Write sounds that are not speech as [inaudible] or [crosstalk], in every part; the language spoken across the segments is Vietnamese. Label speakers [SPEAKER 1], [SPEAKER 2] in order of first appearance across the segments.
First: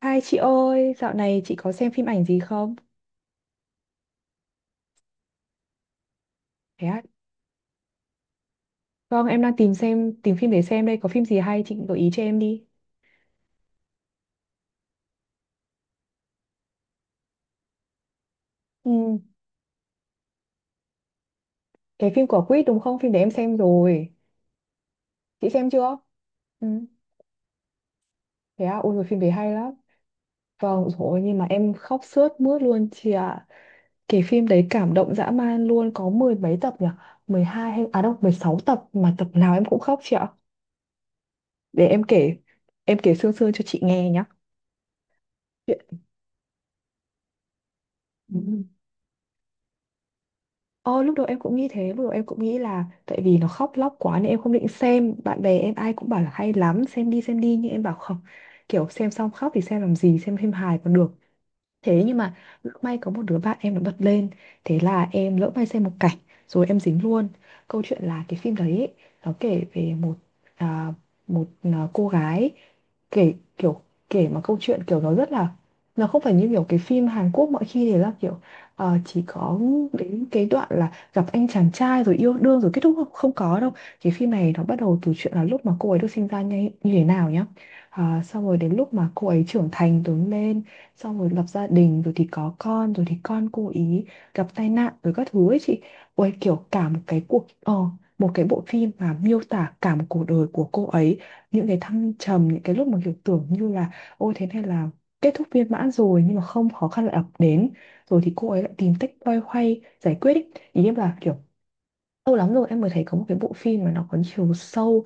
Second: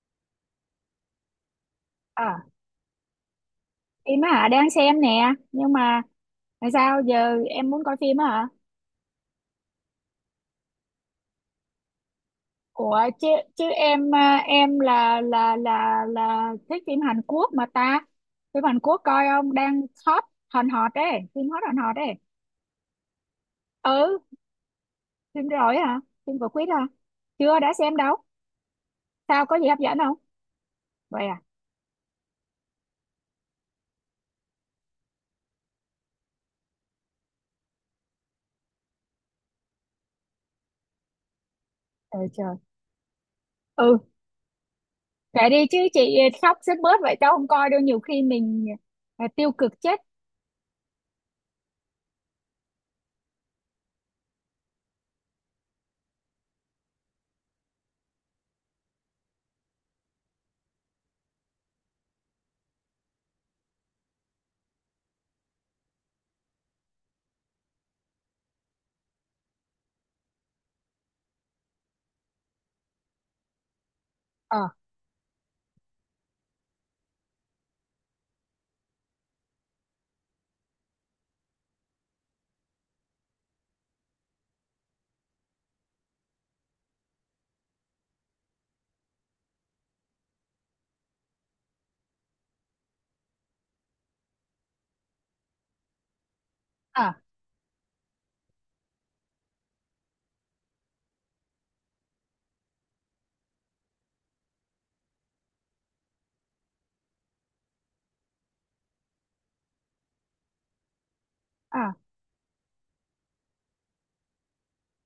[SPEAKER 1] Hai chị ơi, dạo này chị có xem phim ảnh gì
[SPEAKER 2] À,
[SPEAKER 1] không?
[SPEAKER 2] phim á hả? Đang xem nè. Nhưng mà tại
[SPEAKER 1] Thế
[SPEAKER 2] sao
[SPEAKER 1] à?
[SPEAKER 2] giờ em muốn coi phim á hả?
[SPEAKER 1] Vâng, em đang tìm xem tìm phim để xem đây, có phim gì hay chị gợi ý cho em đi.
[SPEAKER 2] Ủa chứ chứ em à, em là thích phim Hàn Quốc mà ta. Phim Hàn Quốc
[SPEAKER 1] Ừ,
[SPEAKER 2] coi không? Đang hot hòn hot đấy, phim hot hòn hot
[SPEAKER 1] cái
[SPEAKER 2] đấy.
[SPEAKER 1] phim của Quýt đúng không? Phim để em xem rồi.
[SPEAKER 2] Ừ, phim
[SPEAKER 1] Chị xem
[SPEAKER 2] rồi
[SPEAKER 1] chưa?
[SPEAKER 2] hả? Phim của
[SPEAKER 1] Ừ,
[SPEAKER 2] Quýt hả? Chưa đã xem đâu.
[SPEAKER 1] thế à, ôi rồi phim đấy
[SPEAKER 2] Sao
[SPEAKER 1] hay
[SPEAKER 2] có gì
[SPEAKER 1] lắm.
[SPEAKER 2] hấp dẫn không?
[SPEAKER 1] Vâng, rồi
[SPEAKER 2] Vậy
[SPEAKER 1] nhưng
[SPEAKER 2] à?
[SPEAKER 1] mà em khóc sướt mướt luôn chị ạ. Cái phim đấy cảm động dã man luôn, có mười mấy tập nhỉ? Mười hai hay đâu, 16 tập mà tập nào em cũng khóc chị ạ. Để
[SPEAKER 2] Trời trời.
[SPEAKER 1] em kể sương sương cho chị
[SPEAKER 2] Ừ,
[SPEAKER 1] nghe nhá.
[SPEAKER 2] kệ đi chứ
[SPEAKER 1] Chuyện-
[SPEAKER 2] chị, khóc sướt mướt vậy tao không coi đâu, nhiều khi
[SPEAKER 1] Ừ.
[SPEAKER 2] mình tiêu cực chết.
[SPEAKER 1] Ờ, lúc đầu em cũng nghĩ thế, lúc đầu em cũng nghĩ là tại vì nó khóc lóc quá nên em không định xem. Bạn bè em ai cũng bảo là hay lắm, xem đi nhưng em bảo không. Kiểu xem xong khóc thì xem làm gì, xem phim hài còn được. Thế nhưng mà lỡ may có một đứa bạn em nó bật lên. Thế là em lỡ may xem một cảnh. Rồi em dính luôn. Câu chuyện là cái phim đấy ấy, nó kể về một à, một cô gái. Kể, kiểu kể mà câu
[SPEAKER 2] Ờ,
[SPEAKER 1] chuyện kiểu nó rất là, nó không phải như kiểu cái phim Hàn Quốc mọi khi thì là kiểu chỉ có đến cái đoạn là gặp anh chàng trai rồi yêu đương rồi kết thúc không, không có đâu. Cái phim này nó bắt đầu từ chuyện là lúc mà cô ấy được sinh ra như thế nào nhá. Xong rồi đến lúc mà cô ấy trưởng thành lớn lên xong rồi lập gia đình rồi thì có con rồi thì con cô ý gặp tai nạn rồi các thứ ấy chị, ôi kiểu cả một
[SPEAKER 2] à
[SPEAKER 1] cái cuộc một cái bộ phim mà miêu tả cả một cuộc đời của cô ấy, những cái thăng trầm những cái lúc mà kiểu tưởng như là ôi thế này là kết thúc viên mãn rồi nhưng mà không, khó khăn lại ập đến rồi thì cô ấy lại tìm cách loay hoay giải quyết ý, ý em là kiểu
[SPEAKER 2] à
[SPEAKER 1] lâu lắm rồi em mới thấy có một cái bộ phim mà nó có chiều sâu,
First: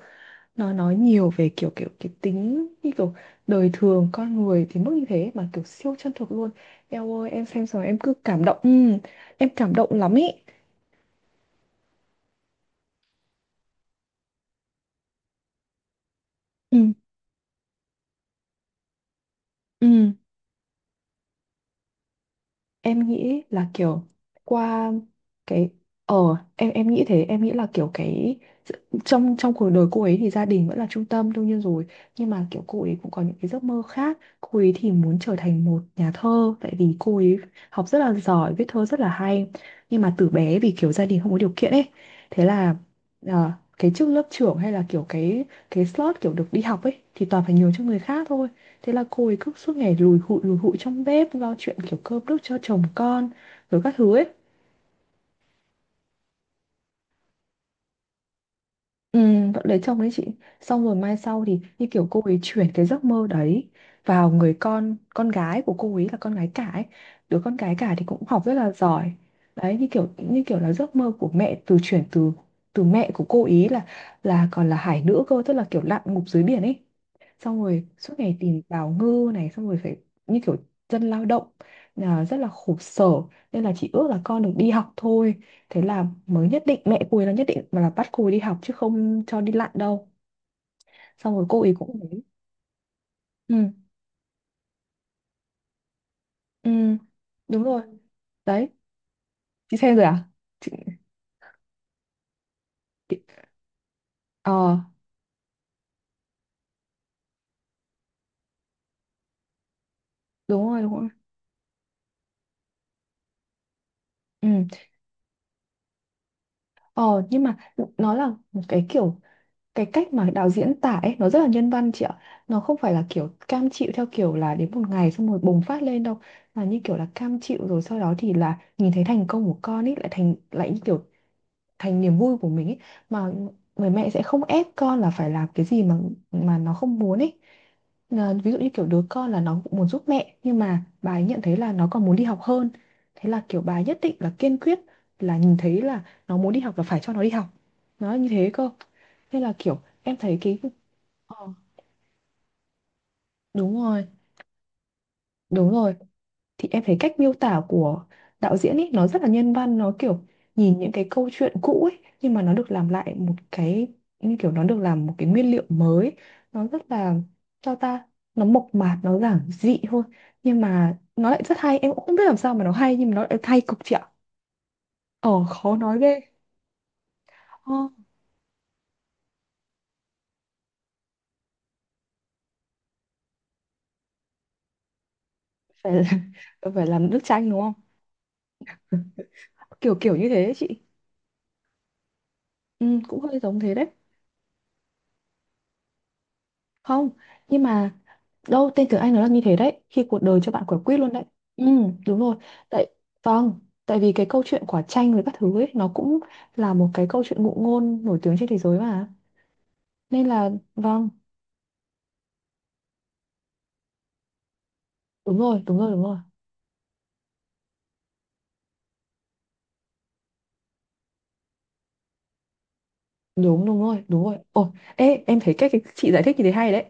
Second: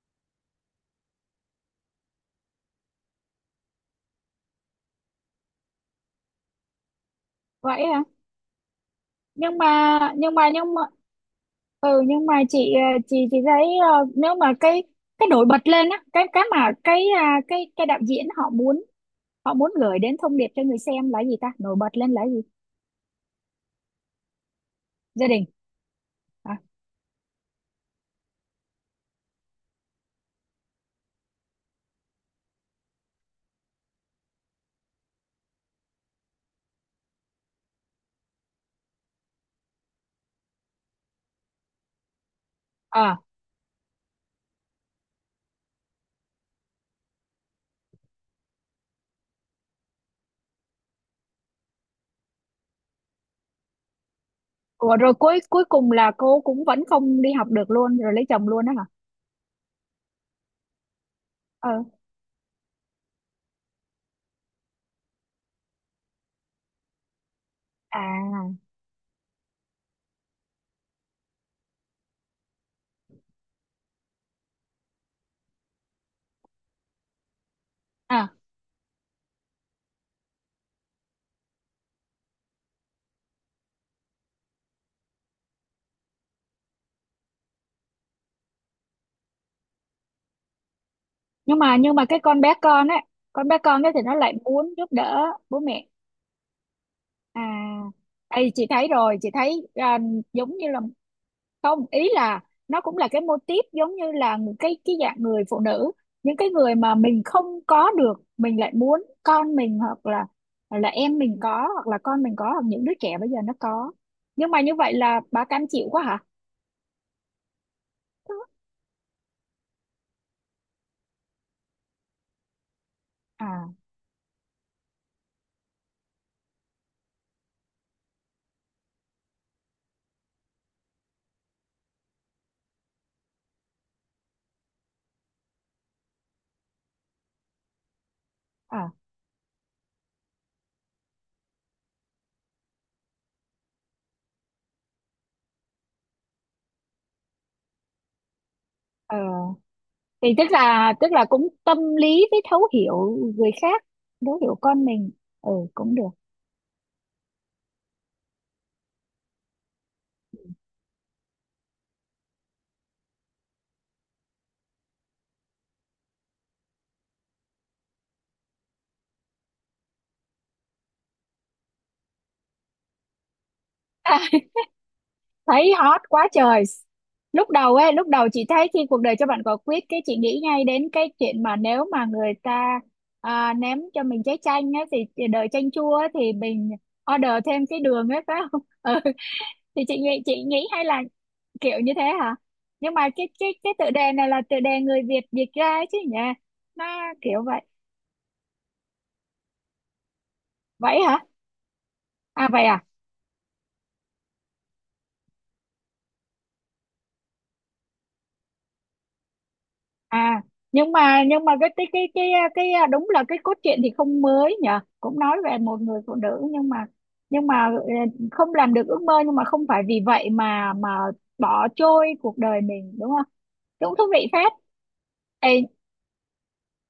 [SPEAKER 1] nó nói nhiều về kiểu kiểu cái tính như kiểu đời thường con người thì mức như thế mà kiểu siêu chân thực luôn. Em ơi em xem xong
[SPEAKER 2] vậy
[SPEAKER 1] em
[SPEAKER 2] hả?
[SPEAKER 1] cứ cảm động, ừ, em
[SPEAKER 2] nhưng
[SPEAKER 1] cảm động
[SPEAKER 2] mà
[SPEAKER 1] lắm ý.
[SPEAKER 2] nhưng mà nhưng mà ừ, nhưng mà chị chị thấy nếu mà cái nổi bật lên á, cái mà
[SPEAKER 1] Ừ
[SPEAKER 2] cái cái đạo diễn họ muốn, họ muốn gửi
[SPEAKER 1] ừ,
[SPEAKER 2] đến thông điệp cho người xem là gì ta, nổi bật lên là gì?
[SPEAKER 1] em nghĩ là kiểu qua
[SPEAKER 2] Gia đình
[SPEAKER 1] cái ờ
[SPEAKER 2] à?
[SPEAKER 1] em nghĩ thế, em nghĩ là kiểu cái trong trong cuộc đời cô ấy thì gia đình vẫn là trung tâm đương nhiên rồi, nhưng mà kiểu cô ấy cũng có những cái giấc mơ khác, cô ấy thì muốn trở thành một nhà thơ tại vì cô ấy học rất là giỏi, viết thơ rất là hay, nhưng mà từ bé vì kiểu gia đình không có điều kiện ấy, thế là
[SPEAKER 2] À,
[SPEAKER 1] ờ, cái chức lớp trưởng hay là kiểu cái slot kiểu được đi học ấy thì toàn phải nhường cho người khác thôi. Thế là cô ấy cứ suốt ngày lùi hụi trong bếp lo chuyện kiểu cơm nước cho chồng con rồi các thứ ấy.
[SPEAKER 2] ủa, rồi cuối cuối cùng là cô cũng vẫn không đi học được luôn, rồi lấy chồng luôn đó hả?
[SPEAKER 1] Ừ, vẫn lấy chồng đấy chị, xong rồi mai sau thì
[SPEAKER 2] Ờ.
[SPEAKER 1] như kiểu cô ấy chuyển cái giấc mơ đấy vào người con gái của cô ấy là con gái cả ấy, đứa con gái cả thì cũng học rất
[SPEAKER 2] À
[SPEAKER 1] là giỏi đấy, như kiểu là giấc mơ của mẹ từ chuyển từ từ mẹ của cô ý là còn là hải nữ cơ tức là kiểu lặn ngụp dưới biển ấy, xong rồi suốt
[SPEAKER 2] à.
[SPEAKER 1] ngày tìm bào ngư này xong rồi phải như kiểu dân lao động là rất là khổ sở, nên là chị ước là con được đi học thôi. Thế là mới nhất định, mẹ cô ấy là nhất định và là bắt cô ấy đi học chứ không cho đi lặn đâu. Xong rồi
[SPEAKER 2] Nhưng
[SPEAKER 1] cô ấy
[SPEAKER 2] mà
[SPEAKER 1] cũng
[SPEAKER 2] cái
[SPEAKER 1] đấy.
[SPEAKER 2] con bé con á, con
[SPEAKER 1] Ừ,
[SPEAKER 2] bé con ấy thì nó lại muốn giúp đỡ bố mẹ
[SPEAKER 1] ừ,
[SPEAKER 2] à?
[SPEAKER 1] đúng rồi.
[SPEAKER 2] Đây, chị
[SPEAKER 1] Đấy,
[SPEAKER 2] thấy rồi, chị thấy
[SPEAKER 1] chị xem
[SPEAKER 2] à,
[SPEAKER 1] rồi à?
[SPEAKER 2] giống như
[SPEAKER 1] Chị,
[SPEAKER 2] là, không, ý là nó cũng là cái
[SPEAKER 1] chị...
[SPEAKER 2] mô típ giống như là
[SPEAKER 1] Ờ,
[SPEAKER 2] một cái dạng người phụ nữ, những cái người mà mình không có được, mình lại muốn con mình, hoặc là,
[SPEAKER 1] đúng
[SPEAKER 2] hoặc
[SPEAKER 1] rồi,
[SPEAKER 2] là
[SPEAKER 1] đúng rồi.
[SPEAKER 2] em mình có, hoặc là con mình có, hoặc những đứa trẻ bây giờ nó có.
[SPEAKER 1] Ừ.
[SPEAKER 2] Nhưng mà như vậy là bà cam chịu quá hả?
[SPEAKER 1] Ờ, nhưng mà nó là một cái kiểu, cái cách mà đạo diễn tả ấy nó rất là nhân văn chị ạ. Nó không phải là kiểu cam
[SPEAKER 2] À
[SPEAKER 1] chịu theo kiểu là đến một ngày xong rồi bùng phát lên đâu, mà như kiểu là cam chịu rồi sau đó thì là nhìn thấy thành công của con ấy lại thành lại như kiểu thành niềm vui của mình ấy, mà người mẹ sẽ không ép con là phải làm cái gì mà nó không muốn ấy. Ờ, ví dụ như kiểu
[SPEAKER 2] à.
[SPEAKER 1] đứa con là nó cũng muốn giúp mẹ nhưng mà bà ấy nhận thấy là nó còn muốn đi học hơn, thế là kiểu bà ấy nhất định là kiên quyết, là nhìn thấy là nó muốn đi học là phải cho nó đi học, nó như thế cơ,
[SPEAKER 2] Ờ.
[SPEAKER 1] nên là kiểu em
[SPEAKER 2] Thì
[SPEAKER 1] thấy
[SPEAKER 2] tức
[SPEAKER 1] cái,
[SPEAKER 2] là tức là
[SPEAKER 1] ờ,
[SPEAKER 2] cũng tâm lý với thấu hiểu người
[SPEAKER 1] đúng
[SPEAKER 2] khác,
[SPEAKER 1] rồi
[SPEAKER 2] thấu hiểu con mình, ừ
[SPEAKER 1] đúng
[SPEAKER 2] cũng
[SPEAKER 1] rồi,
[SPEAKER 2] được.
[SPEAKER 1] thì em thấy cách miêu tả của đạo diễn ấy nó rất là nhân văn, nó kiểu nhìn những cái câu chuyện cũ ấy nhưng mà nó được làm lại một cái, như kiểu nó được làm một cái nguyên liệu mới, nó rất là cho ta, nó mộc mạc nó giản dị thôi nhưng mà nó lại rất hay, em cũng không biết làm sao mà nó hay nhưng mà nó lại hay cực chị ạ.
[SPEAKER 2] [laughs]
[SPEAKER 1] Ờ
[SPEAKER 2] Thấy
[SPEAKER 1] khó nói
[SPEAKER 2] hot
[SPEAKER 1] ghê.
[SPEAKER 2] quá trời.
[SPEAKER 1] Ờ,
[SPEAKER 2] Lúc đầu chị thấy khi cuộc đời cho bạn quả quýt, cái chị nghĩ ngay đến cái chuyện mà nếu mà người ta ném cho mình trái chanh á, thì đời chanh chua
[SPEAKER 1] phải,
[SPEAKER 2] á, thì mình
[SPEAKER 1] [laughs] phải làm nước
[SPEAKER 2] order
[SPEAKER 1] chanh đúng
[SPEAKER 2] thêm
[SPEAKER 1] không,
[SPEAKER 2] cái đường ấy phải không? [laughs] Ừ, thì
[SPEAKER 1] kiểu kiểu như thế
[SPEAKER 2] chị
[SPEAKER 1] ấy chị.
[SPEAKER 2] nghĩ hay là kiểu như thế hả?
[SPEAKER 1] Ừ,
[SPEAKER 2] Nhưng mà
[SPEAKER 1] cũng
[SPEAKER 2] cái
[SPEAKER 1] hơi
[SPEAKER 2] cái
[SPEAKER 1] giống
[SPEAKER 2] cái
[SPEAKER 1] thế đấy.
[SPEAKER 2] tựa đề này là tựa đề người Việt dịch ra chứ nhỉ, nó
[SPEAKER 1] Không,
[SPEAKER 2] kiểu vậy.
[SPEAKER 1] nhưng mà đâu, tên tiếng Anh nó là như thế đấy, khi cuộc đời cho bạn quả quýt
[SPEAKER 2] Vậy
[SPEAKER 1] luôn
[SPEAKER 2] hả?
[SPEAKER 1] đấy. Ừ, đúng rồi.
[SPEAKER 2] À vậy à.
[SPEAKER 1] Tại, vâng, tại vì cái câu chuyện quả chanh với các thứ ấy nó cũng là một cái câu chuyện ngụ ngôn nổi tiếng trên thế giới mà, nên
[SPEAKER 2] À.
[SPEAKER 1] là
[SPEAKER 2] Nhưng
[SPEAKER 1] vâng,
[SPEAKER 2] mà cái đúng là cái cốt truyện thì không mới nhở, cũng nói
[SPEAKER 1] đúng
[SPEAKER 2] về
[SPEAKER 1] rồi đúng
[SPEAKER 2] một
[SPEAKER 1] rồi
[SPEAKER 2] người
[SPEAKER 1] đúng
[SPEAKER 2] phụ
[SPEAKER 1] rồi,
[SPEAKER 2] nữ, nhưng mà ờ, không làm được ước mơ, nhưng mà không phải vì vậy mà bỏ trôi cuộc đời mình đúng không?
[SPEAKER 1] đúng đúng
[SPEAKER 2] Cũng
[SPEAKER 1] rồi
[SPEAKER 2] thú
[SPEAKER 1] đúng
[SPEAKER 2] vị
[SPEAKER 1] rồi,
[SPEAKER 2] phết.
[SPEAKER 1] ồ ê em thấy
[SPEAKER 2] Ê.
[SPEAKER 1] cái chị giải thích như thế hay đấy.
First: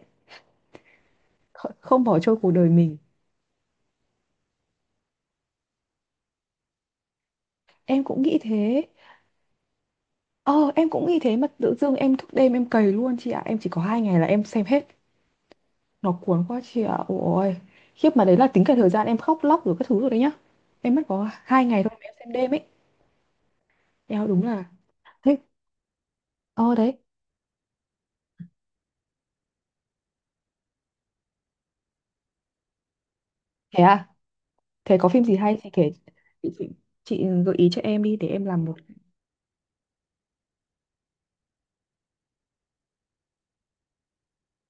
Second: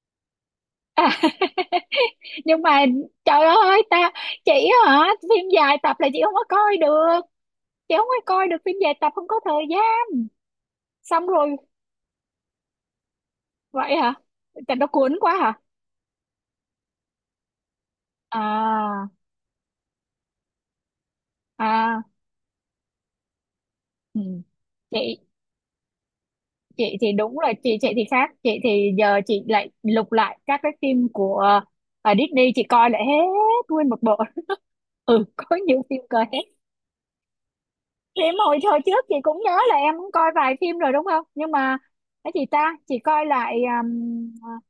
[SPEAKER 2] [laughs]
[SPEAKER 1] Không bỏ trôi cuộc
[SPEAKER 2] Nhưng
[SPEAKER 1] đời
[SPEAKER 2] mà
[SPEAKER 1] mình.
[SPEAKER 2] trời ơi ta. Chị, hả, phim dài tập là chị không có coi được, chị
[SPEAKER 1] Em
[SPEAKER 2] không có
[SPEAKER 1] cũng nghĩ
[SPEAKER 2] coi được phim
[SPEAKER 1] thế.
[SPEAKER 2] dài tập, không có thời gian.
[SPEAKER 1] Ờ em cũng nghĩ
[SPEAKER 2] Xong
[SPEAKER 1] thế mà
[SPEAKER 2] rồi,
[SPEAKER 1] tự dưng em thức đêm em cày luôn chị ạ, em chỉ có
[SPEAKER 2] vậy
[SPEAKER 1] hai
[SPEAKER 2] hả,
[SPEAKER 1] ngày là em xem
[SPEAKER 2] tại
[SPEAKER 1] hết.
[SPEAKER 2] nó cuốn quá hả?
[SPEAKER 1] Nó cuốn quá chị ạ, ôi khiếp, mà đấy là tính cả thời gian
[SPEAKER 2] À
[SPEAKER 1] em khóc lóc rồi các thứ rồi đấy nhá, em mất có hai ngày thôi mà
[SPEAKER 2] à.
[SPEAKER 1] em xem đêm ấy, eo
[SPEAKER 2] Ừ.
[SPEAKER 1] đúng là.
[SPEAKER 2] Chị
[SPEAKER 1] Thế ờ
[SPEAKER 2] chị
[SPEAKER 1] đấy,
[SPEAKER 2] thì đúng là chị thì khác, chị thì giờ chị lại lục lại các cái phim của ờ, Disney, chị coi lại hết
[SPEAKER 1] thế
[SPEAKER 2] nguyên một
[SPEAKER 1] à,
[SPEAKER 2] bộ.
[SPEAKER 1] thế có phim
[SPEAKER 2] Ừ,
[SPEAKER 1] gì
[SPEAKER 2] [laughs] có
[SPEAKER 1] hay thì
[SPEAKER 2] nhiều
[SPEAKER 1] kể,
[SPEAKER 2] phim coi hết.
[SPEAKER 1] chị, chị gợi ý cho em đi để
[SPEAKER 2] Em
[SPEAKER 1] em
[SPEAKER 2] hồi
[SPEAKER 1] làm một
[SPEAKER 2] hồi trước chị cũng nhớ là em cũng coi vài phim rồi đúng không, nhưng mà cái gì ta chị coi lại, um,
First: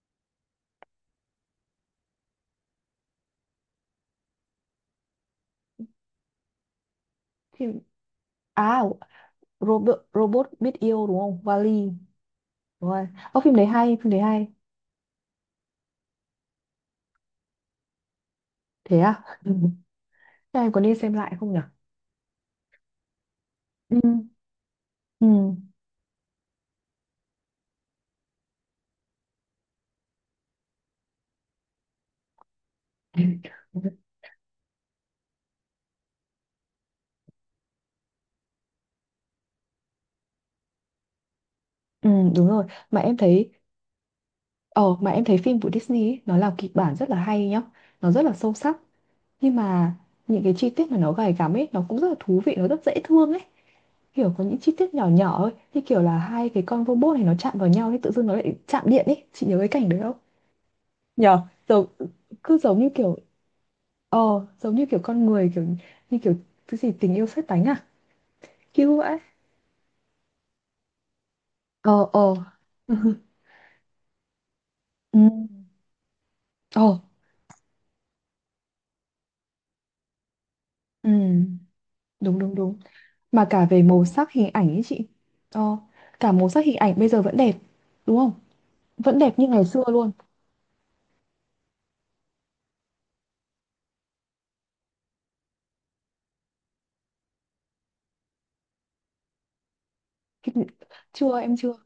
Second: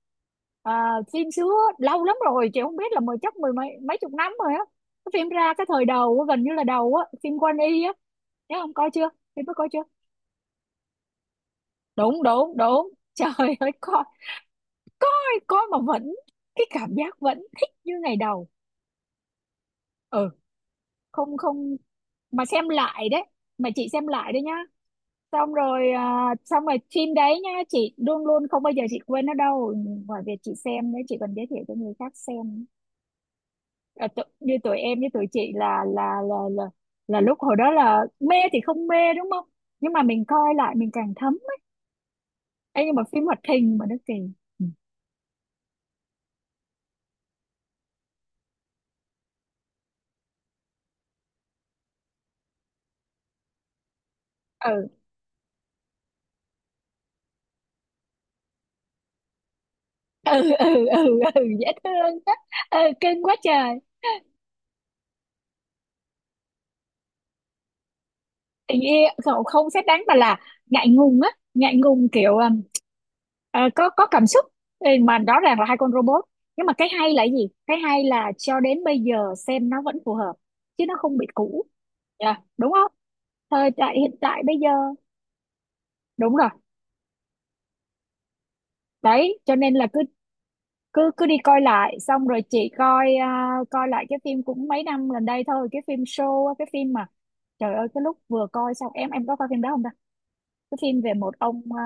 [SPEAKER 2] ờ, phim xưa. Lâu lắm rồi chị không biết là mười, chắc mười mấy, mấy chục năm rồi á, cái phim ra cái thời đầu á, gần như là đầu á, phim Quan
[SPEAKER 1] phim.
[SPEAKER 2] Y á, nhớ không,
[SPEAKER 1] À,
[SPEAKER 2] coi chưa? Phim đó coi chưa?
[SPEAKER 1] robot robot biết yêu đúng không, vali e,
[SPEAKER 2] Đúng đúng
[SPEAKER 1] đúng
[SPEAKER 2] đúng.
[SPEAKER 1] rồi.
[SPEAKER 2] [laughs] Trời
[SPEAKER 1] Ơ, phim đấy
[SPEAKER 2] ơi,
[SPEAKER 1] hay,
[SPEAKER 2] coi
[SPEAKER 1] phim đấy hay.
[SPEAKER 2] coi, coi, mà vẫn cái cảm giác vẫn thích như ngày đầu.
[SPEAKER 1] Thế à? [laughs] Ừ.
[SPEAKER 2] Ừ.
[SPEAKER 1] Thế em có nên xem lại
[SPEAKER 2] Không
[SPEAKER 1] không nhỉ?
[SPEAKER 2] không, mà xem lại đấy, mà chị
[SPEAKER 1] Ừ
[SPEAKER 2] xem lại đấy nhá.
[SPEAKER 1] ừ.
[SPEAKER 2] Xong rồi xong rồi phim đấy nhá, chị luôn luôn không bao giờ chị quên nó đâu. Ngoài việc chị xem đấy, chị còn giới thiệu cho người khác xem.
[SPEAKER 1] [laughs]
[SPEAKER 2] À, tụ, như tụi em với tụi chị là là là là lúc hồi đó là mê thì không mê đúng không, nhưng mà mình coi lại mình càng thấm.
[SPEAKER 1] Ừ, đúng rồi.
[SPEAKER 2] Ấy, nhưng
[SPEAKER 1] Mà
[SPEAKER 2] mà
[SPEAKER 1] em
[SPEAKER 2] phim hoạt
[SPEAKER 1] thấy,
[SPEAKER 2] hình mà nó kỳ.
[SPEAKER 1] ờ mà em thấy phim của Disney ấy, nó làm kịch bản rất là hay nhá, nó rất là sâu sắc. Nhưng mà những cái chi tiết mà nó gay gắm ấy, nó cũng rất là thú vị, nó rất dễ thương ấy. Kiểu có những chi
[SPEAKER 2] ừ
[SPEAKER 1] tiết nhỏ nhỏ ấy, như kiểu là hai cái con robot này nó chạm vào nhau thì tự dưng nó lại chạm điện ấy. Chị nhớ cái cảnh đấy không?
[SPEAKER 2] ừ ừ ừ, ừ,
[SPEAKER 1] Nhờ,
[SPEAKER 2] ừ, dễ
[SPEAKER 1] giống,
[SPEAKER 2] thương á.
[SPEAKER 1] cứ giống
[SPEAKER 2] Ừ
[SPEAKER 1] như kiểu,
[SPEAKER 2] cưng quá trời.
[SPEAKER 1] ờ, giống như kiểu con người, kiểu như kiểu cái gì tình yêu sét đánh à?
[SPEAKER 2] Tình
[SPEAKER 1] Cute
[SPEAKER 2] yêu
[SPEAKER 1] vậy.
[SPEAKER 2] cậu không xét đánh mà là ngại ngùng á, ngại ngùng
[SPEAKER 1] Ờ, ờ.
[SPEAKER 2] kiểu
[SPEAKER 1] [laughs]
[SPEAKER 2] ờ, có cảm xúc. Ừ, mà
[SPEAKER 1] Ừ.
[SPEAKER 2] rõ ràng là hai con robot. Nhưng mà cái
[SPEAKER 1] Ờ,
[SPEAKER 2] hay là cái gì, cái hay là cho đến bây giờ xem nó vẫn phù hợp, chứ nó không bị
[SPEAKER 1] ừ.
[SPEAKER 2] cũ. Dạ,
[SPEAKER 1] Đúng, đúng,
[SPEAKER 2] đúng
[SPEAKER 1] đúng.
[SPEAKER 2] không,
[SPEAKER 1] Mà cả
[SPEAKER 2] thời
[SPEAKER 1] về
[SPEAKER 2] đại
[SPEAKER 1] màu
[SPEAKER 2] hiện
[SPEAKER 1] sắc
[SPEAKER 2] tại
[SPEAKER 1] hình
[SPEAKER 2] bây
[SPEAKER 1] ảnh
[SPEAKER 2] giờ.
[SPEAKER 1] ấy chị. Ờ, cả
[SPEAKER 2] Đúng
[SPEAKER 1] màu
[SPEAKER 2] rồi.
[SPEAKER 1] sắc hình ảnh bây giờ vẫn đẹp, đúng không? Vẫn đẹp
[SPEAKER 2] Đấy
[SPEAKER 1] như
[SPEAKER 2] cho
[SPEAKER 1] ngày
[SPEAKER 2] nên
[SPEAKER 1] xưa
[SPEAKER 2] là cứ
[SPEAKER 1] luôn.
[SPEAKER 2] cứ cứ đi coi lại. Xong rồi chị coi coi lại cái phim cũng mấy năm gần đây thôi, cái phim show á, cái phim mà trời ơi cái lúc vừa coi xong, em có coi phim đó không ta?
[SPEAKER 1] Cái-
[SPEAKER 2] Cái phim về một
[SPEAKER 1] Chưa em
[SPEAKER 2] ông
[SPEAKER 1] chưa,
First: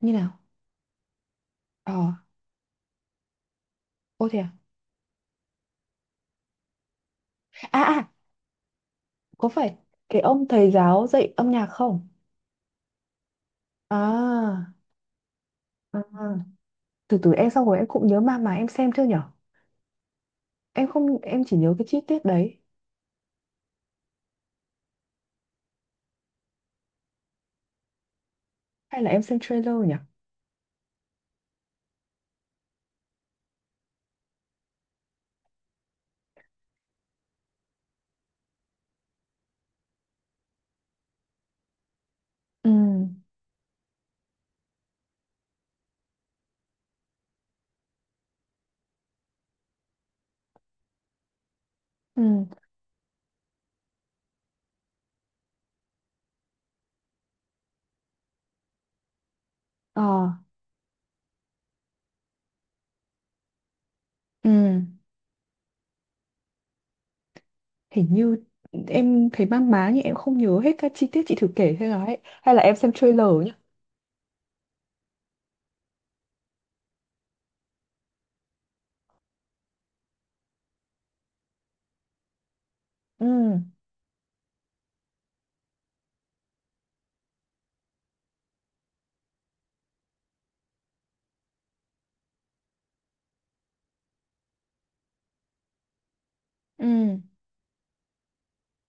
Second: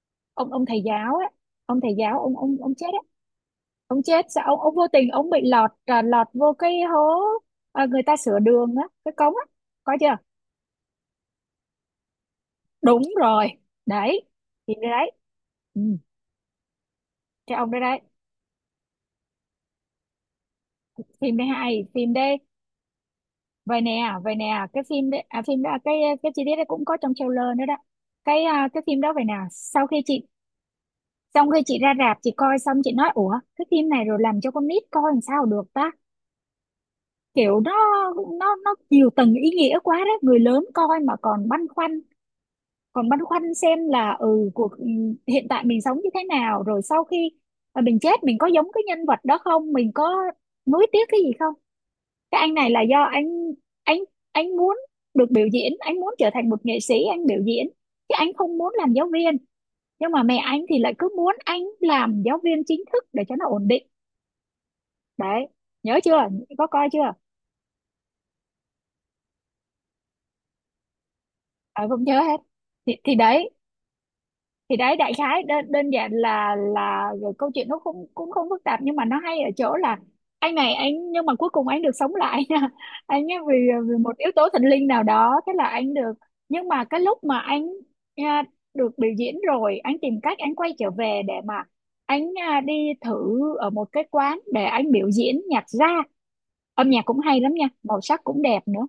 [SPEAKER 1] như nào?
[SPEAKER 2] ông thầy giáo ấy, ông
[SPEAKER 1] Ờ
[SPEAKER 2] thầy giáo ông chết ấy, ông chết
[SPEAKER 1] ô thế
[SPEAKER 2] sao,
[SPEAKER 1] à,
[SPEAKER 2] ông vô tình ông bị lọt lọt vô cái hố.
[SPEAKER 1] à
[SPEAKER 2] À, người
[SPEAKER 1] à,
[SPEAKER 2] ta sửa đường á, cái cống á,
[SPEAKER 1] có phải
[SPEAKER 2] có chưa?
[SPEAKER 1] cái ông thầy giáo dạy âm nhạc không?
[SPEAKER 2] Đúng rồi đấy,
[SPEAKER 1] À,
[SPEAKER 2] phim đấy đấy. Ừ.
[SPEAKER 1] à, à. Từ từ em,
[SPEAKER 2] Cái
[SPEAKER 1] xong
[SPEAKER 2] ông
[SPEAKER 1] rồi
[SPEAKER 2] đấy
[SPEAKER 1] em
[SPEAKER 2] đấy,
[SPEAKER 1] cũng nhớ mà em xem chưa nhở, em không,
[SPEAKER 2] phim
[SPEAKER 1] em
[SPEAKER 2] đấy
[SPEAKER 1] chỉ nhớ
[SPEAKER 2] hay
[SPEAKER 1] cái chi
[SPEAKER 2] phim
[SPEAKER 1] tiết
[SPEAKER 2] đấy.
[SPEAKER 1] đấy,
[SPEAKER 2] Vậy nè, vậy nè, cái phim đấy phim đó, cái chi tiết đấy cũng có trong trailer nữa đó. Cái cái phim
[SPEAKER 1] hay là
[SPEAKER 2] đó
[SPEAKER 1] em
[SPEAKER 2] vậy nè,
[SPEAKER 1] xem trailer
[SPEAKER 2] sau khi
[SPEAKER 1] nhở.
[SPEAKER 2] chị xong, khi chị ra rạp chị coi xong chị nói ủa, cái phim này rồi làm cho con nít coi làm sao được ta? Kiểu nó, nó nhiều tầng ý nghĩa quá đấy, người lớn coi mà còn băn khoăn,
[SPEAKER 1] Ừ
[SPEAKER 2] còn băn khoăn xem là ừ, cuộc ừ, hiện tại mình sống như thế nào, rồi sau khi mà mình chết mình có giống cái nhân vật đó không, mình có nuối tiếc cái gì không. Cái
[SPEAKER 1] ừ
[SPEAKER 2] anh này là do anh anh muốn được biểu diễn, anh muốn trở thành một nghệ sĩ, anh biểu diễn chứ anh không muốn làm giáo viên.
[SPEAKER 1] ờ
[SPEAKER 2] Nhưng mà mẹ anh thì lại cứ muốn anh làm giáo viên chính thức để cho nó ổn định.
[SPEAKER 1] ừ.
[SPEAKER 2] Đấy, nhớ chưa, có coi chưa?
[SPEAKER 1] Hình như em thấy mang má nhưng em không nhớ hết các chi tiết, chị thử kể
[SPEAKER 2] À,
[SPEAKER 1] thế
[SPEAKER 2] không
[SPEAKER 1] nào ấy,
[SPEAKER 2] nhớ hết.
[SPEAKER 1] hay là em xem
[SPEAKER 2] Thì
[SPEAKER 1] trailer
[SPEAKER 2] đấy,
[SPEAKER 1] nhỉ?
[SPEAKER 2] thì đấy, đại khái đơn, đơn giản là rồi câu chuyện nó cũng cũng không phức tạp, nhưng mà nó hay ở chỗ là anh này anh, nhưng mà cuối cùng anh được sống lại [laughs] nha.
[SPEAKER 1] Ừ
[SPEAKER 2] Anh ấy vì, vì một yếu tố thần linh nào đó, thế là anh được. Nhưng mà cái lúc mà anh à, được biểu diễn rồi, anh tìm cách anh quay trở về để mà anh đi thử ở một cái quán để anh biểu diễn nhạc ra. Âm nhạc
[SPEAKER 1] ừ
[SPEAKER 2] cũng hay lắm nha, màu sắc cũng đẹp nữa.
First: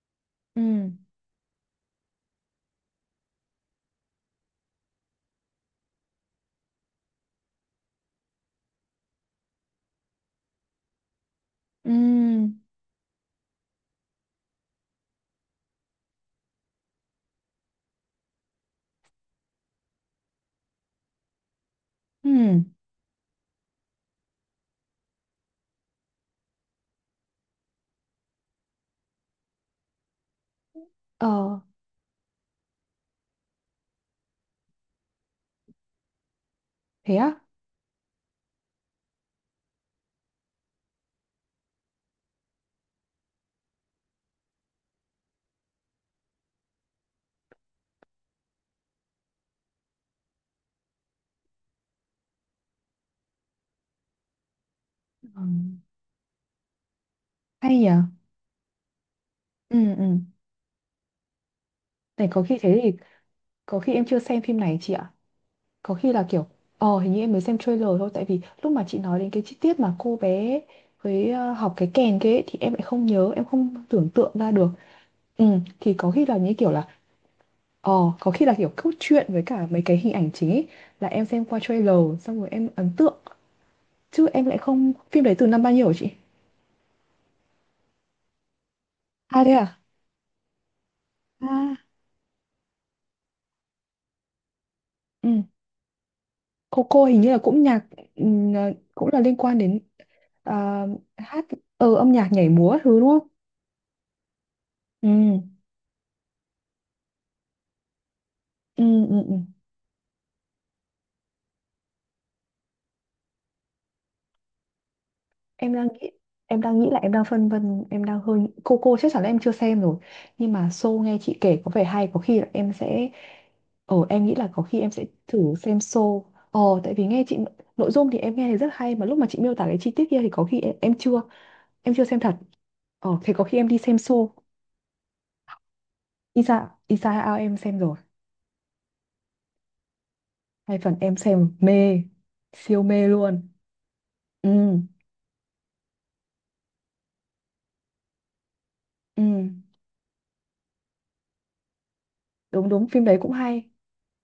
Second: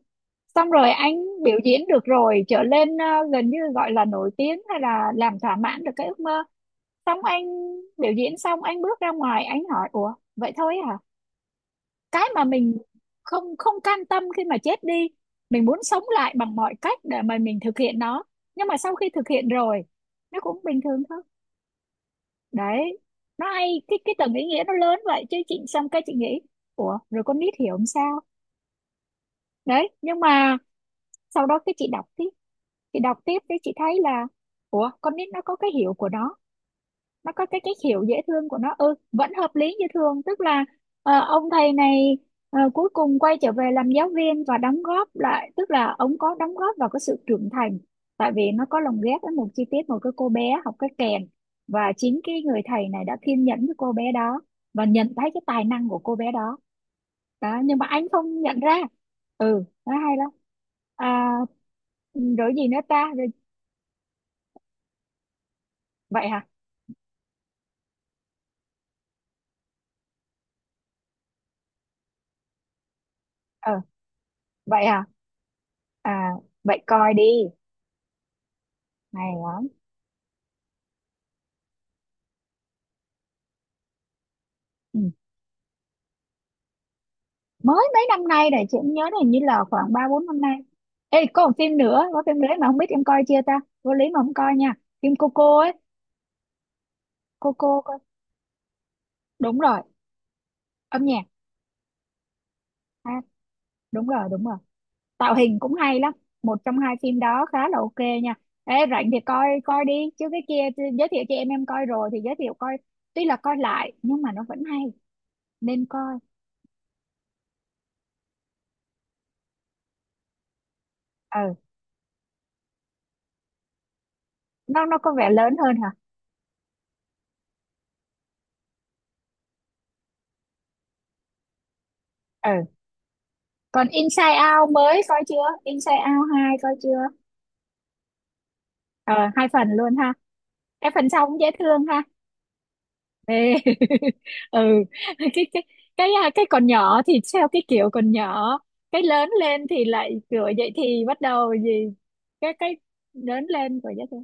[SPEAKER 2] Xong
[SPEAKER 1] ừ
[SPEAKER 2] rồi anh biểu diễn được rồi, trở lên ờ, gần như gọi là nổi tiếng, hay là làm thỏa mãn được cái ước mơ. Xong anh biểu diễn xong, anh bước ra ngoài, anh hỏi ủa vậy thôi hả? Cái mà
[SPEAKER 1] ừ
[SPEAKER 2] mình không không cam tâm khi mà chết đi, mình muốn sống lại bằng mọi cách để mà mình thực hiện nó. Nhưng mà sau khi thực hiện rồi, nó cũng bình thường thôi.
[SPEAKER 1] ừ.
[SPEAKER 2] Đấy. Nó hay, cái tầng ý nghĩa nó lớn vậy. Chứ chị xong, cái chị nghĩ ủa rồi con nít hiểu không sao. Đấy, nhưng mà
[SPEAKER 1] Ờ
[SPEAKER 2] sau đó cái chị đọc tiếp, thì đọc tiếp thì chị thấy là ủa con nít nó có cái hiểu của nó
[SPEAKER 1] thế
[SPEAKER 2] nó
[SPEAKER 1] á.
[SPEAKER 2] có cái cách hiểu dễ thương của nó, ừ vẫn hợp lý như thường. Tức là ờ, ông thầy này ờ, cuối cùng quay trở về làm giáo viên và đóng góp lại, tức là ông có đóng góp vào cái sự trưởng thành. Tại vì nó có lồng ghép với một chi tiết, một cái cô bé học cái kèn, và chính cái người thầy này đã kiên nhẫn với cô bé đó, và nhận thấy cái
[SPEAKER 1] Ừ.
[SPEAKER 2] tài năng của cô bé đó đó. Nhưng
[SPEAKER 1] Hay
[SPEAKER 2] mà
[SPEAKER 1] nhỉ.
[SPEAKER 2] anh không nhận ra. Ừ nó
[SPEAKER 1] Ừ, ừ.
[SPEAKER 2] hay lắm. À,
[SPEAKER 1] Này
[SPEAKER 2] ừ,
[SPEAKER 1] có
[SPEAKER 2] rồi
[SPEAKER 1] khi
[SPEAKER 2] gì nữa
[SPEAKER 1] thế thì
[SPEAKER 2] ta. Rồi,
[SPEAKER 1] có khi em chưa xem phim này chị ạ. Có khi là
[SPEAKER 2] vậy
[SPEAKER 1] kiểu
[SPEAKER 2] hả.
[SPEAKER 1] ờ hình như em mới xem trailer thôi, tại vì lúc mà chị nói đến cái chi tiết mà cô bé với ờ, học cái kèn kia ấy, thì em lại không nhớ, em không
[SPEAKER 2] Ờ,
[SPEAKER 1] tưởng tượng ra được.
[SPEAKER 2] vậy à.
[SPEAKER 1] Ừ, thì có khi
[SPEAKER 2] À,
[SPEAKER 1] là như kiểu
[SPEAKER 2] vậy
[SPEAKER 1] là
[SPEAKER 2] coi đi,
[SPEAKER 1] ờ, có khi là kiểu cốt truyện
[SPEAKER 2] hay
[SPEAKER 1] với cả
[SPEAKER 2] lắm.
[SPEAKER 1] mấy cái hình ảnh chính ấy là em xem qua trailer, xong rồi em ấn tượng, chứ em lại không,
[SPEAKER 2] Ừ.
[SPEAKER 1] phim đấy từ năm bao nhiêu hả chị?
[SPEAKER 2] Mới mấy năm nay này, chị cũng nhớ là hình như
[SPEAKER 1] À thế
[SPEAKER 2] là
[SPEAKER 1] à?
[SPEAKER 2] khoảng ba bốn năm nay. Ê, có một
[SPEAKER 1] À
[SPEAKER 2] phim nữa, có phim đấy mà không biết em coi chưa ta, vô lý mà không coi nha, phim
[SPEAKER 1] ừ.
[SPEAKER 2] Coco ấy.
[SPEAKER 1] Cô hình như là cũng
[SPEAKER 2] Coco
[SPEAKER 1] nhạc,
[SPEAKER 2] coi.
[SPEAKER 1] ừ, ờ, cũng là liên quan
[SPEAKER 2] Đúng
[SPEAKER 1] đến
[SPEAKER 2] rồi,
[SPEAKER 1] ờ,
[SPEAKER 2] âm nhạc.
[SPEAKER 1] hát, ừ, âm nhạc nhảy múa thứ đúng
[SPEAKER 2] À,
[SPEAKER 1] không?
[SPEAKER 2] đúng rồi đúng rồi. Tạo
[SPEAKER 1] Ừ.
[SPEAKER 2] hình cũng hay lắm. Một trong hai phim đó khá là ok nha. Ê
[SPEAKER 1] Ừ,
[SPEAKER 2] rảnh thì
[SPEAKER 1] ừ, ừ.
[SPEAKER 2] coi coi đi. Chứ cái kia thì giới thiệu cho em coi rồi, thì giới thiệu coi, tuy là coi lại nhưng mà nó vẫn hay,
[SPEAKER 1] Em
[SPEAKER 2] nên
[SPEAKER 1] đang
[SPEAKER 2] coi.
[SPEAKER 1] nghĩ, em đang nghĩ là em đang phân vân, em đang hơi, cô chắc chắn là em chưa xem rồi, nhưng mà show nghe chị
[SPEAKER 2] Ờ,
[SPEAKER 1] kể có vẻ hay có khi là em sẽ ờ em nghĩ là có khi em
[SPEAKER 2] nó
[SPEAKER 1] sẽ
[SPEAKER 2] có vẻ
[SPEAKER 1] thử
[SPEAKER 2] lớn hơn
[SPEAKER 1] xem
[SPEAKER 2] hả?
[SPEAKER 1] show. Ờ tại vì nghe chị, nội dung thì em nghe thì rất hay mà lúc mà chị miêu tả cái chi tiết kia thì có khi em chưa, em chưa xem thật.
[SPEAKER 2] Ừ,
[SPEAKER 1] Ờ thế có khi em đi
[SPEAKER 2] còn
[SPEAKER 1] xem show.
[SPEAKER 2] Inside Out mới coi chưa, Inside Out hai
[SPEAKER 1] Isa
[SPEAKER 2] coi
[SPEAKER 1] Isa
[SPEAKER 2] chưa?
[SPEAKER 1] Ao em xem rồi.
[SPEAKER 2] Ờ, hai phần luôn ha.
[SPEAKER 1] Hai
[SPEAKER 2] Cái
[SPEAKER 1] phần
[SPEAKER 2] phần
[SPEAKER 1] em
[SPEAKER 2] sau
[SPEAKER 1] xem
[SPEAKER 2] cũng dễ thương ha.
[SPEAKER 1] mê, siêu mê luôn.
[SPEAKER 2] Ê. [laughs]
[SPEAKER 1] Ừ
[SPEAKER 2] Ừ. Cái cái còn nhỏ thì theo cái kiểu còn nhỏ, cái
[SPEAKER 1] ừ.
[SPEAKER 2] lớn lên thì lại kiểu vậy thì bắt đầu gì.
[SPEAKER 1] Đúng
[SPEAKER 2] Cái
[SPEAKER 1] đúng, phim đấy cũng
[SPEAKER 2] Lớn
[SPEAKER 1] hay.
[SPEAKER 2] lên của dễ thương.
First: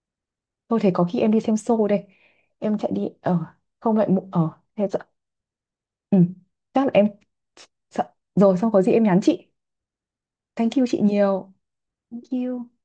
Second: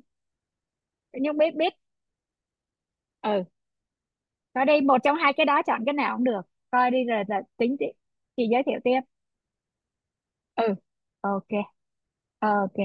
[SPEAKER 1] Thôi thế có khi em
[SPEAKER 2] Nhưng
[SPEAKER 1] đi
[SPEAKER 2] biết
[SPEAKER 1] xem
[SPEAKER 2] biết.
[SPEAKER 1] show đây, em chạy đi ờ,
[SPEAKER 2] Ừ,
[SPEAKER 1] không lại ờ,
[SPEAKER 2] coi đi,
[SPEAKER 1] thế
[SPEAKER 2] một
[SPEAKER 1] sợ,
[SPEAKER 2] trong hai cái đó chọn cái nào
[SPEAKER 1] ừ,
[SPEAKER 2] cũng được.
[SPEAKER 1] chắc là
[SPEAKER 2] Coi đi
[SPEAKER 1] em,
[SPEAKER 2] rồi là tính tiếp,
[SPEAKER 1] sợ
[SPEAKER 2] chị
[SPEAKER 1] rồi,
[SPEAKER 2] giới
[SPEAKER 1] xong
[SPEAKER 2] thiệu
[SPEAKER 1] có gì
[SPEAKER 2] tiếp.
[SPEAKER 1] em nhắn chị.
[SPEAKER 2] Ừ,
[SPEAKER 1] Thank you chị
[SPEAKER 2] ok.
[SPEAKER 1] nhiều. Thank you.
[SPEAKER 2] Ok.